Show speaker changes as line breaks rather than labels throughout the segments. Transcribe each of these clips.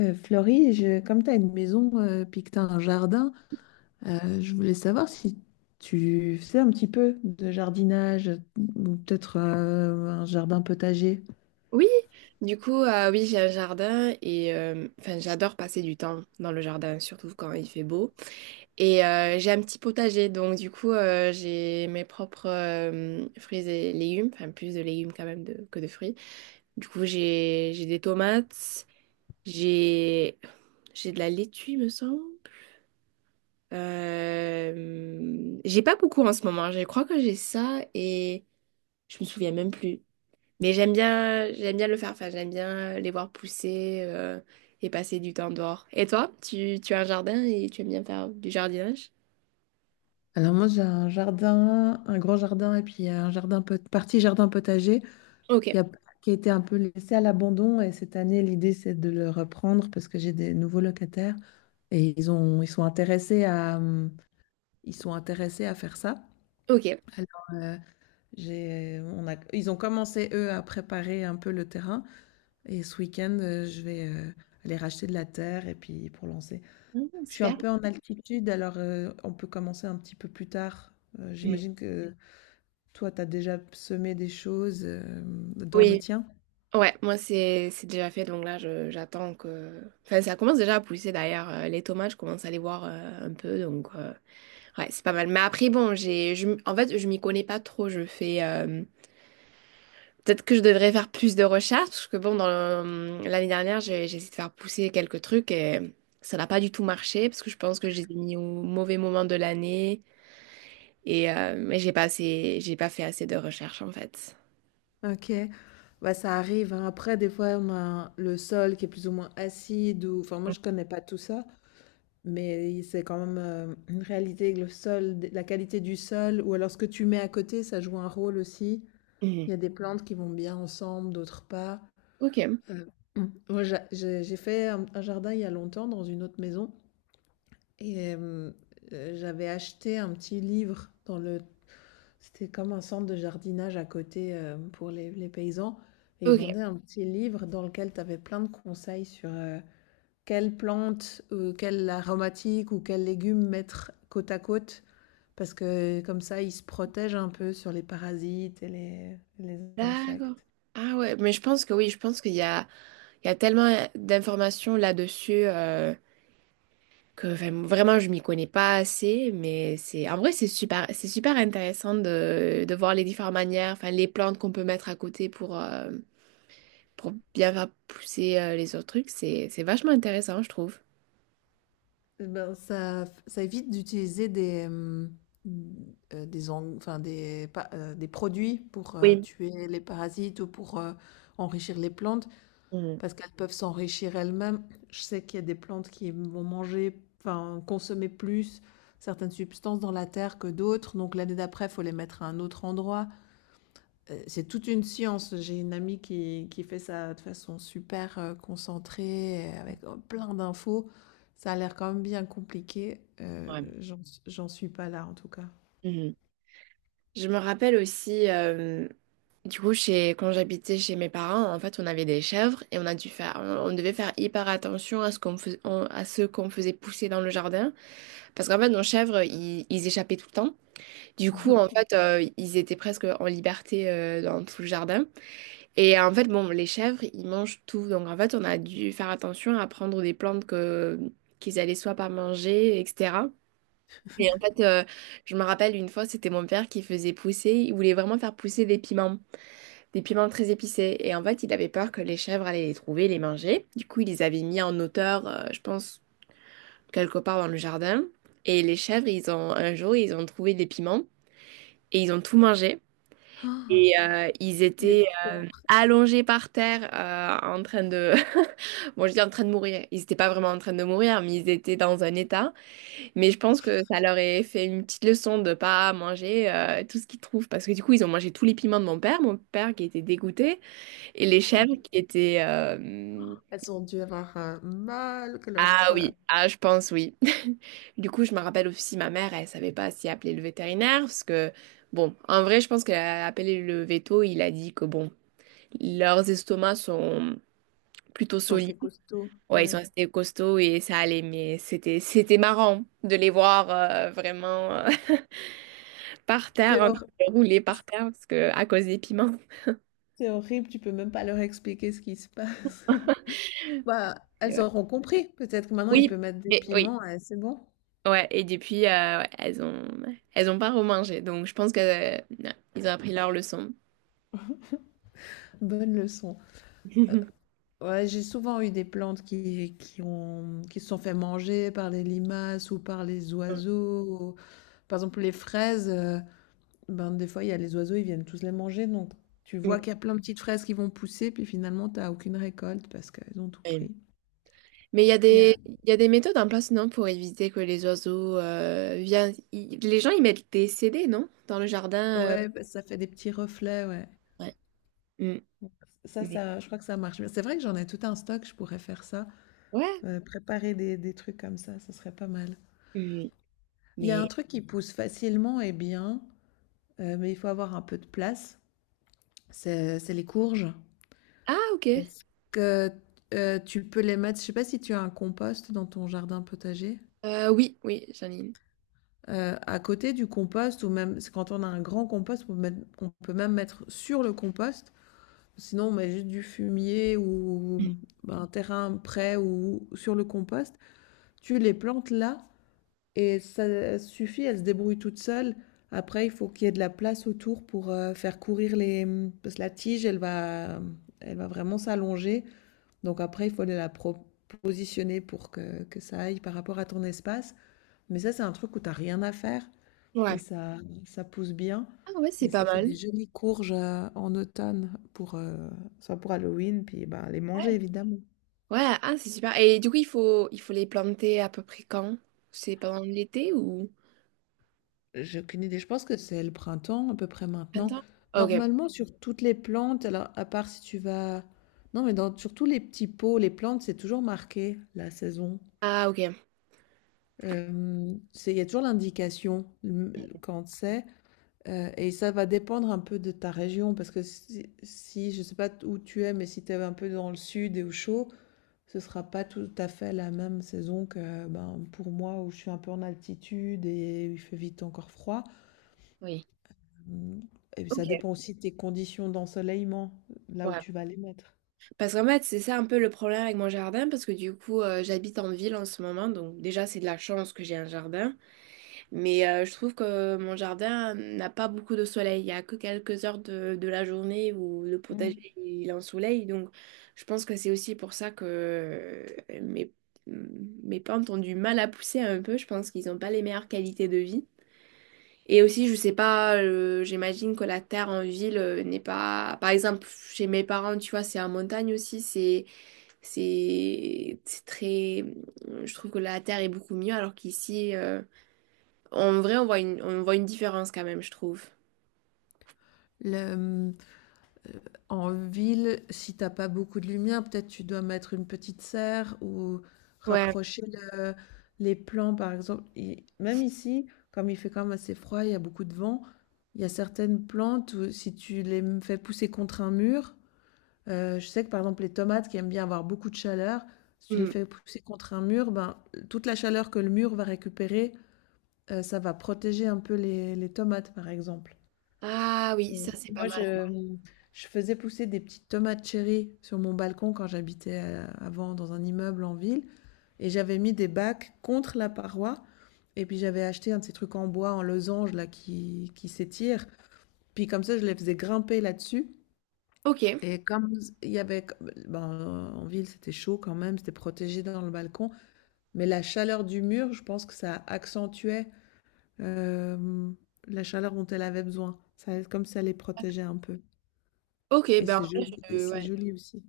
Florie, comme tu as une maison puis que tu as un jardin, je voulais savoir si tu faisais un petit peu de jardinage ou peut-être un jardin potager.
Oui, oui, j'ai un jardin et enfin, j'adore passer du temps dans le jardin, surtout quand il fait beau. Et j'ai un petit potager, donc j'ai mes propres fruits et légumes, enfin plus de légumes quand même que de fruits. Du coup, j'ai des tomates, j'ai j'ai de la laitue, il me semble. J'ai pas beaucoup en ce moment, je crois que j'ai ça et je me souviens même plus. Mais j'aime bien le faire. Enfin, j'aime bien les voir pousser et passer du temps dehors. Et toi, tu as un jardin et tu aimes bien faire du jardinage?
Alors moi j'ai un jardin, un grand jardin et puis un partie jardin potager
Ok,
qui a, qui a été un peu laissé à l'abandon et cette année l'idée c'est de le reprendre parce que j'ai des nouveaux locataires et ils sont intéressés à, ils sont intéressés à faire ça.
ok.
Alors, euh, J'ai on a ils ont commencé, eux, à préparer un peu le terrain et ce week-end, je vais, aller racheter de la terre et puis pour lancer.
Mm,
Je suis un
super.
peu en altitude alors, on peut commencer un petit peu plus tard.
Mm.
J'imagine que toi, tu as déjà semé des choses, dans le
Oui,
tien?
ouais, moi c'est déjà fait, donc là j'attends que... Enfin, ça commence déjà à pousser d'ailleurs. Les tomates, je commence à les voir un peu, ouais, c'est pas mal. Mais après, bon, en fait, je m'y connais pas trop. Peut-être que je devrais faire plus de recherches, parce que bon, l'année dernière, j'ai essayé de faire pousser quelques trucs et ça n'a pas du tout marché, parce que je pense que j'ai mis au mauvais moment de l'année mais j'ai pas fait assez de recherches en fait.
OK. Bah, ça arrive, hein. Après des fois, on a le sol qui est plus ou moins acide ou enfin moi je connais pas tout ça, mais c'est quand même, une réalité avec le sol, la qualité du sol ou alors ce que tu mets à côté, ça joue un rôle aussi. Il
Mhm.
y a des plantes qui vont bien ensemble, d'autres pas.
Ok,
Heu, moi j'ai fait un jardin il y a longtemps dans une autre maison et j'avais acheté un petit livre dans le c'était comme un centre de jardinage à côté, pour les paysans et ils
ok,
vendaient un petit livre dans lequel tu avais plein de conseils sur, quelle plante, quelle aromatique ou quel légume mettre côte à côte parce que comme ça ils se protègent un peu sur les parasites et les
d'accord.
insectes.
Ah ouais, mais je pense que oui, je pense qu'il y a, il y a tellement d'informations là-dessus. Que vraiment, vraiment, je m'y connais pas assez, mais c'est en vrai c'est super intéressant de voir les différentes manières, enfin les plantes qu'on peut mettre à côté pour bien faire pousser les autres trucs, c'est vachement intéressant, je trouve.
Eh ben, ça évite d'utiliser des, enfin, des produits pour
Oui.
tuer les parasites ou pour enrichir les plantes.
Mhm.
Parce qu'elles peuvent s'enrichir elles-mêmes. Je sais qu'il y a des plantes qui vont manger, enfin consommer plus certaines substances dans la terre que d'autres. Donc l'année d'après, il faut les mettre à un autre endroit. C'est toute une science. J'ai une amie qui fait ça de façon super concentrée, avec plein d'infos. Ça a l'air quand même bien compliqué.
Ouais.
J'en suis pas là en tout cas.
Mhm. Je me rappelle aussi, quand j'habitais chez mes parents, en fait, on avait des chèvres et on a dû faire, on devait faire hyper attention à ce qu'on fais- on- à ce qu'on faisait pousser dans le jardin, parce qu'en fait, nos chèvres, ils échappaient tout le temps. Du coup, en fait, ils étaient presque en liberté dans tout le jardin. Et en fait, bon, les chèvres, ils mangent tout. Donc, en fait, on a dû faire attention à prendre des plantes qu'ils allaient soit pas manger, etc. Et en fait, je me rappelle une fois, c'était mon père qui faisait pousser, il voulait vraiment faire pousser des piments très épicés. Et en fait, il avait peur que les chèvres allaient les trouver, les manger. Du coup, il les avait mis en hauteur, je pense, quelque part dans le jardin. Et les chèvres, un jour, ils ont trouvé des piments et ils ont tout mangé.
Ah,
Ils étaient allongés par terre en train de... Bon, je dis en train de mourir. Ils n'étaient pas vraiment en train de mourir, mais ils étaient dans un état. Mais je pense que ça leur a fait une petite leçon de pas manger tout ce qu'ils trouvent. Parce que du coup, ils ont mangé tous les piments de mon père qui était dégoûté, et les chèvres qui étaient...
elles ont dû avoir un mal, que leur...
Ah
Elles
oui, ah je pense oui. Du coup, je me rappelle aussi ma mère, elle savait pas si appeler le vétérinaire, parce que... Bon, en vrai, je pense qu'elle a appelé le veto, il a dit que bon... Leurs estomacs sont plutôt
sont
solides.
assez costauds,
Ouais, ils sont
ouais.
restés costauds et ça allait, mais c'était marrant de les voir vraiment, par terre,
C'est
en train
horrible.
de rouler par terre parce que à cause des piments.
C'est horrible, tu peux même pas leur expliquer ce qui se passe. Bah,
Et
elles
ouais.
auront compris. Peut-être que maintenant, ils
Oui,
peuvent mettre des
oui,
piments, et c'est bon.
ouais. Et depuis, ouais, elles ont pas remangé, donc je pense que ouais, ils ont appris leur leçon.
Bonne leçon. Ouais, j'ai souvent eu des plantes qui ont, qui se sont fait manger par les limaces ou par les oiseaux. Par exemple, les fraises, ben, des fois, il y a les oiseaux, ils viennent tous les manger. Donc, tu vois
Mm.
qu'il y a plein de petites fraises qui vont pousser, puis finalement, tu n'as aucune récolte parce qu'elles ont tout
Oui.
pris.
Mais
Il y a-
il y a des méthodes en place, non, pour éviter que les oiseaux viennent. Les gens, ils mettent des CD, non? Dans le jardin.
Ouais, bah, ça fait des petits reflets, ouais.
Ouais.
Ça,
Mais
ça, je crois que ça marche bien. C'est vrai que j'en ai tout un stock, je pourrais faire ça.
ouais,
Préparer des trucs comme ça, ce serait pas mal.
mais...
Il y a un
mais-
truc qui pousse facilement et bien, mais il faut avoir un peu de place. C'est les courges.
Ah, ok.
Parce que tu peux les mettre, je sais pas si tu as un compost dans ton jardin potager.
Oui, oui, j'en ai une.
À côté du compost, ou même c'est quand on a un grand compost, on peut, on peut même mettre sur le compost. Sinon, on met juste du fumier ou ben, un terrain prêt ou sur le compost. Tu les plantes là et ça suffit, elles se débrouillent toutes seules. Après, il faut qu'il y ait de la place autour pour faire courir les... Parce que la tige, elle va vraiment s'allonger. Donc après, il faut positionner pour que ça aille par rapport à ton espace. Mais ça, c'est un truc où t'as rien à faire et
Ouais.
ça pousse bien.
Ah ouais, c'est
Et
pas
ça fait des
mal.
jolies courges en automne pour, soit pour Halloween, puis ben, les
Ouais.
manger évidemment.
Ouais, ah, c'est super. Et du coup, il faut les planter à peu près quand? C'est pendant l'été ou...
J'ai aucune idée. Je pense que c'est le printemps, à peu près maintenant.
Printemps? Ok.
Normalement, sur toutes les plantes, alors à part si tu vas... Non, mais dans, sur tous les petits pots, les plantes, c'est toujours marqué la saison.
Ah, ok.
Il y a toujours l'indication quand c'est. Et ça va dépendre un peu de ta région, parce que si, si je sais pas où tu es, mais si tu es un peu dans le sud et au chaud, ce sera pas tout à fait la même saison que ben, pour moi, où je suis un peu en altitude et il fait vite encore froid.
Oui.
Mmh, et puis ça
Ok.
dépend aussi de tes conditions d'ensoleillement, là où
Ouais.
tu vas les mettre.
Parce qu'en fait, c'est ça un peu le problème avec mon jardin, parce que j'habite en ville en ce moment, donc déjà, c'est de la chance que j'ai un jardin. Mais je trouve que mon jardin n'a pas beaucoup de soleil. Il n'y a que quelques heures de la journée où le potager il est en soleil. Donc je pense que c'est aussi pour ça que mes, mes plantes ont du mal à pousser un peu. Je pense qu'ils n'ont pas les meilleures qualités de vie. Et aussi, je sais pas, j'imagine que la terre en ville n'est pas... Par exemple, chez mes parents, tu vois, c'est en montagne aussi. C'est très... Je trouve que la terre est beaucoup mieux alors qu'ici... en vrai, on voit une différence quand même, je trouve.
Mmh, en ville, si t'as pas beaucoup de lumière, peut-être tu dois mettre une petite serre ou
Ouais.
rapprocher le les plants par exemple et même ici, comme il fait quand même assez froid, il y a beaucoup de vent, il y a certaines plantes où si tu les m fais pousser contre un mur, je sais que par exemple les tomates qui aiment bien avoir beaucoup de chaleur, si tu les
Hmm.
fais pousser contre un mur, ben, toute la chaleur que le mur va récupérer, ça va protéger un peu les tomates, par exemple.
Ah oui, ça c'est pas mal.
Je faisais pousser des petites tomates cherry sur mon balcon quand j'habitais, avant dans un immeuble en ville et j'avais mis des bacs contre la paroi et puis j'avais acheté un de ces trucs en bois, en losange là qui s'étirent. Puis comme ça, je les faisais grimper là-dessus
Ok,
et comme il y avait ben, en ville, c'était chaud quand même, c'était protégé dans le balcon, mais la chaleur du mur, je pense que ça accentuait Hem, la chaleur dont elle avait besoin. Ça comme ça les protégeait un peu
ok,
et
ben en vrai,
c'est
ouais,
joli aussi.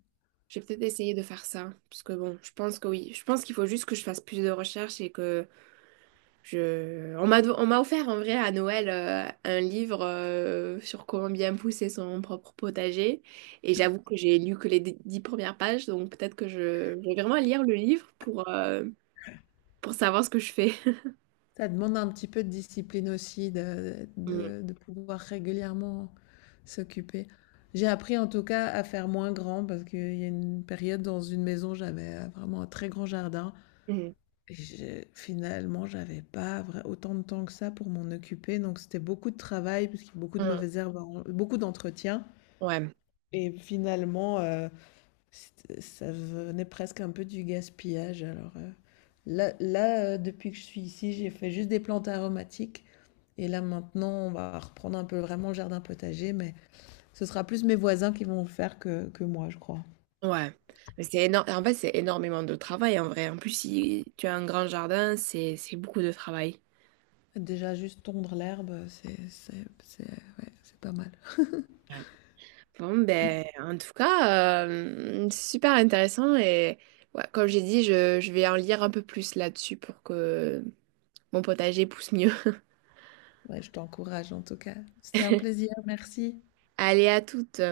j'ai peut-être essayé de faire ça. Parce que bon, je pense que oui. Je pense qu'il faut juste que je fasse plus de recherches et que je. On m'a offert en vrai à Noël un livre sur comment bien pousser son propre potager. Et j'avoue que j'ai lu que les dix premières pages, donc peut-être que je vais vraiment lire le livre pour savoir ce que je fais.
Ça demande un petit peu de discipline aussi de
Hmm,
de de pouvoir régulièrement s'occuper. J'ai appris en tout cas à faire moins grand parce qu'il y a une période dans une maison, j'avais, vraiment un très grand jardin
hmm,
et j'ai finalement, j'avais pas vrai autant de temps que ça pour m'en occuper donc c'était beaucoup de travail puisqu'il y a beaucoup de
hmm.
mauvaises herbes, beaucoup d'entretien
Ouais.
et finalement, C'ét ça venait presque un peu du gaspillage alors, là, depuis que je suis ici, j'ai fait juste des plantes aromatiques et là maintenant, on va reprendre un peu vraiment le jardin potager, mais ce sera plus mes voisins qui vont le faire que moi, je crois.
Ouais, mais c'est énorme. En fait, c'est énormément de travail en vrai. En plus, si tu as un grand jardin, c'est beaucoup de travail.
Déjà juste tondre l'herbe, c'est ouais, c'est pas mal.
Ouais. Bon,
Mmh,
ben, en tout cas, c'est super intéressant et ouais, comme j'ai dit, je vais en lire un peu plus là-dessus pour que mon potager pousse mieux.
ouais, je t'encourage en tout cas. C'était un plaisir, merci.
Allez, à toutes.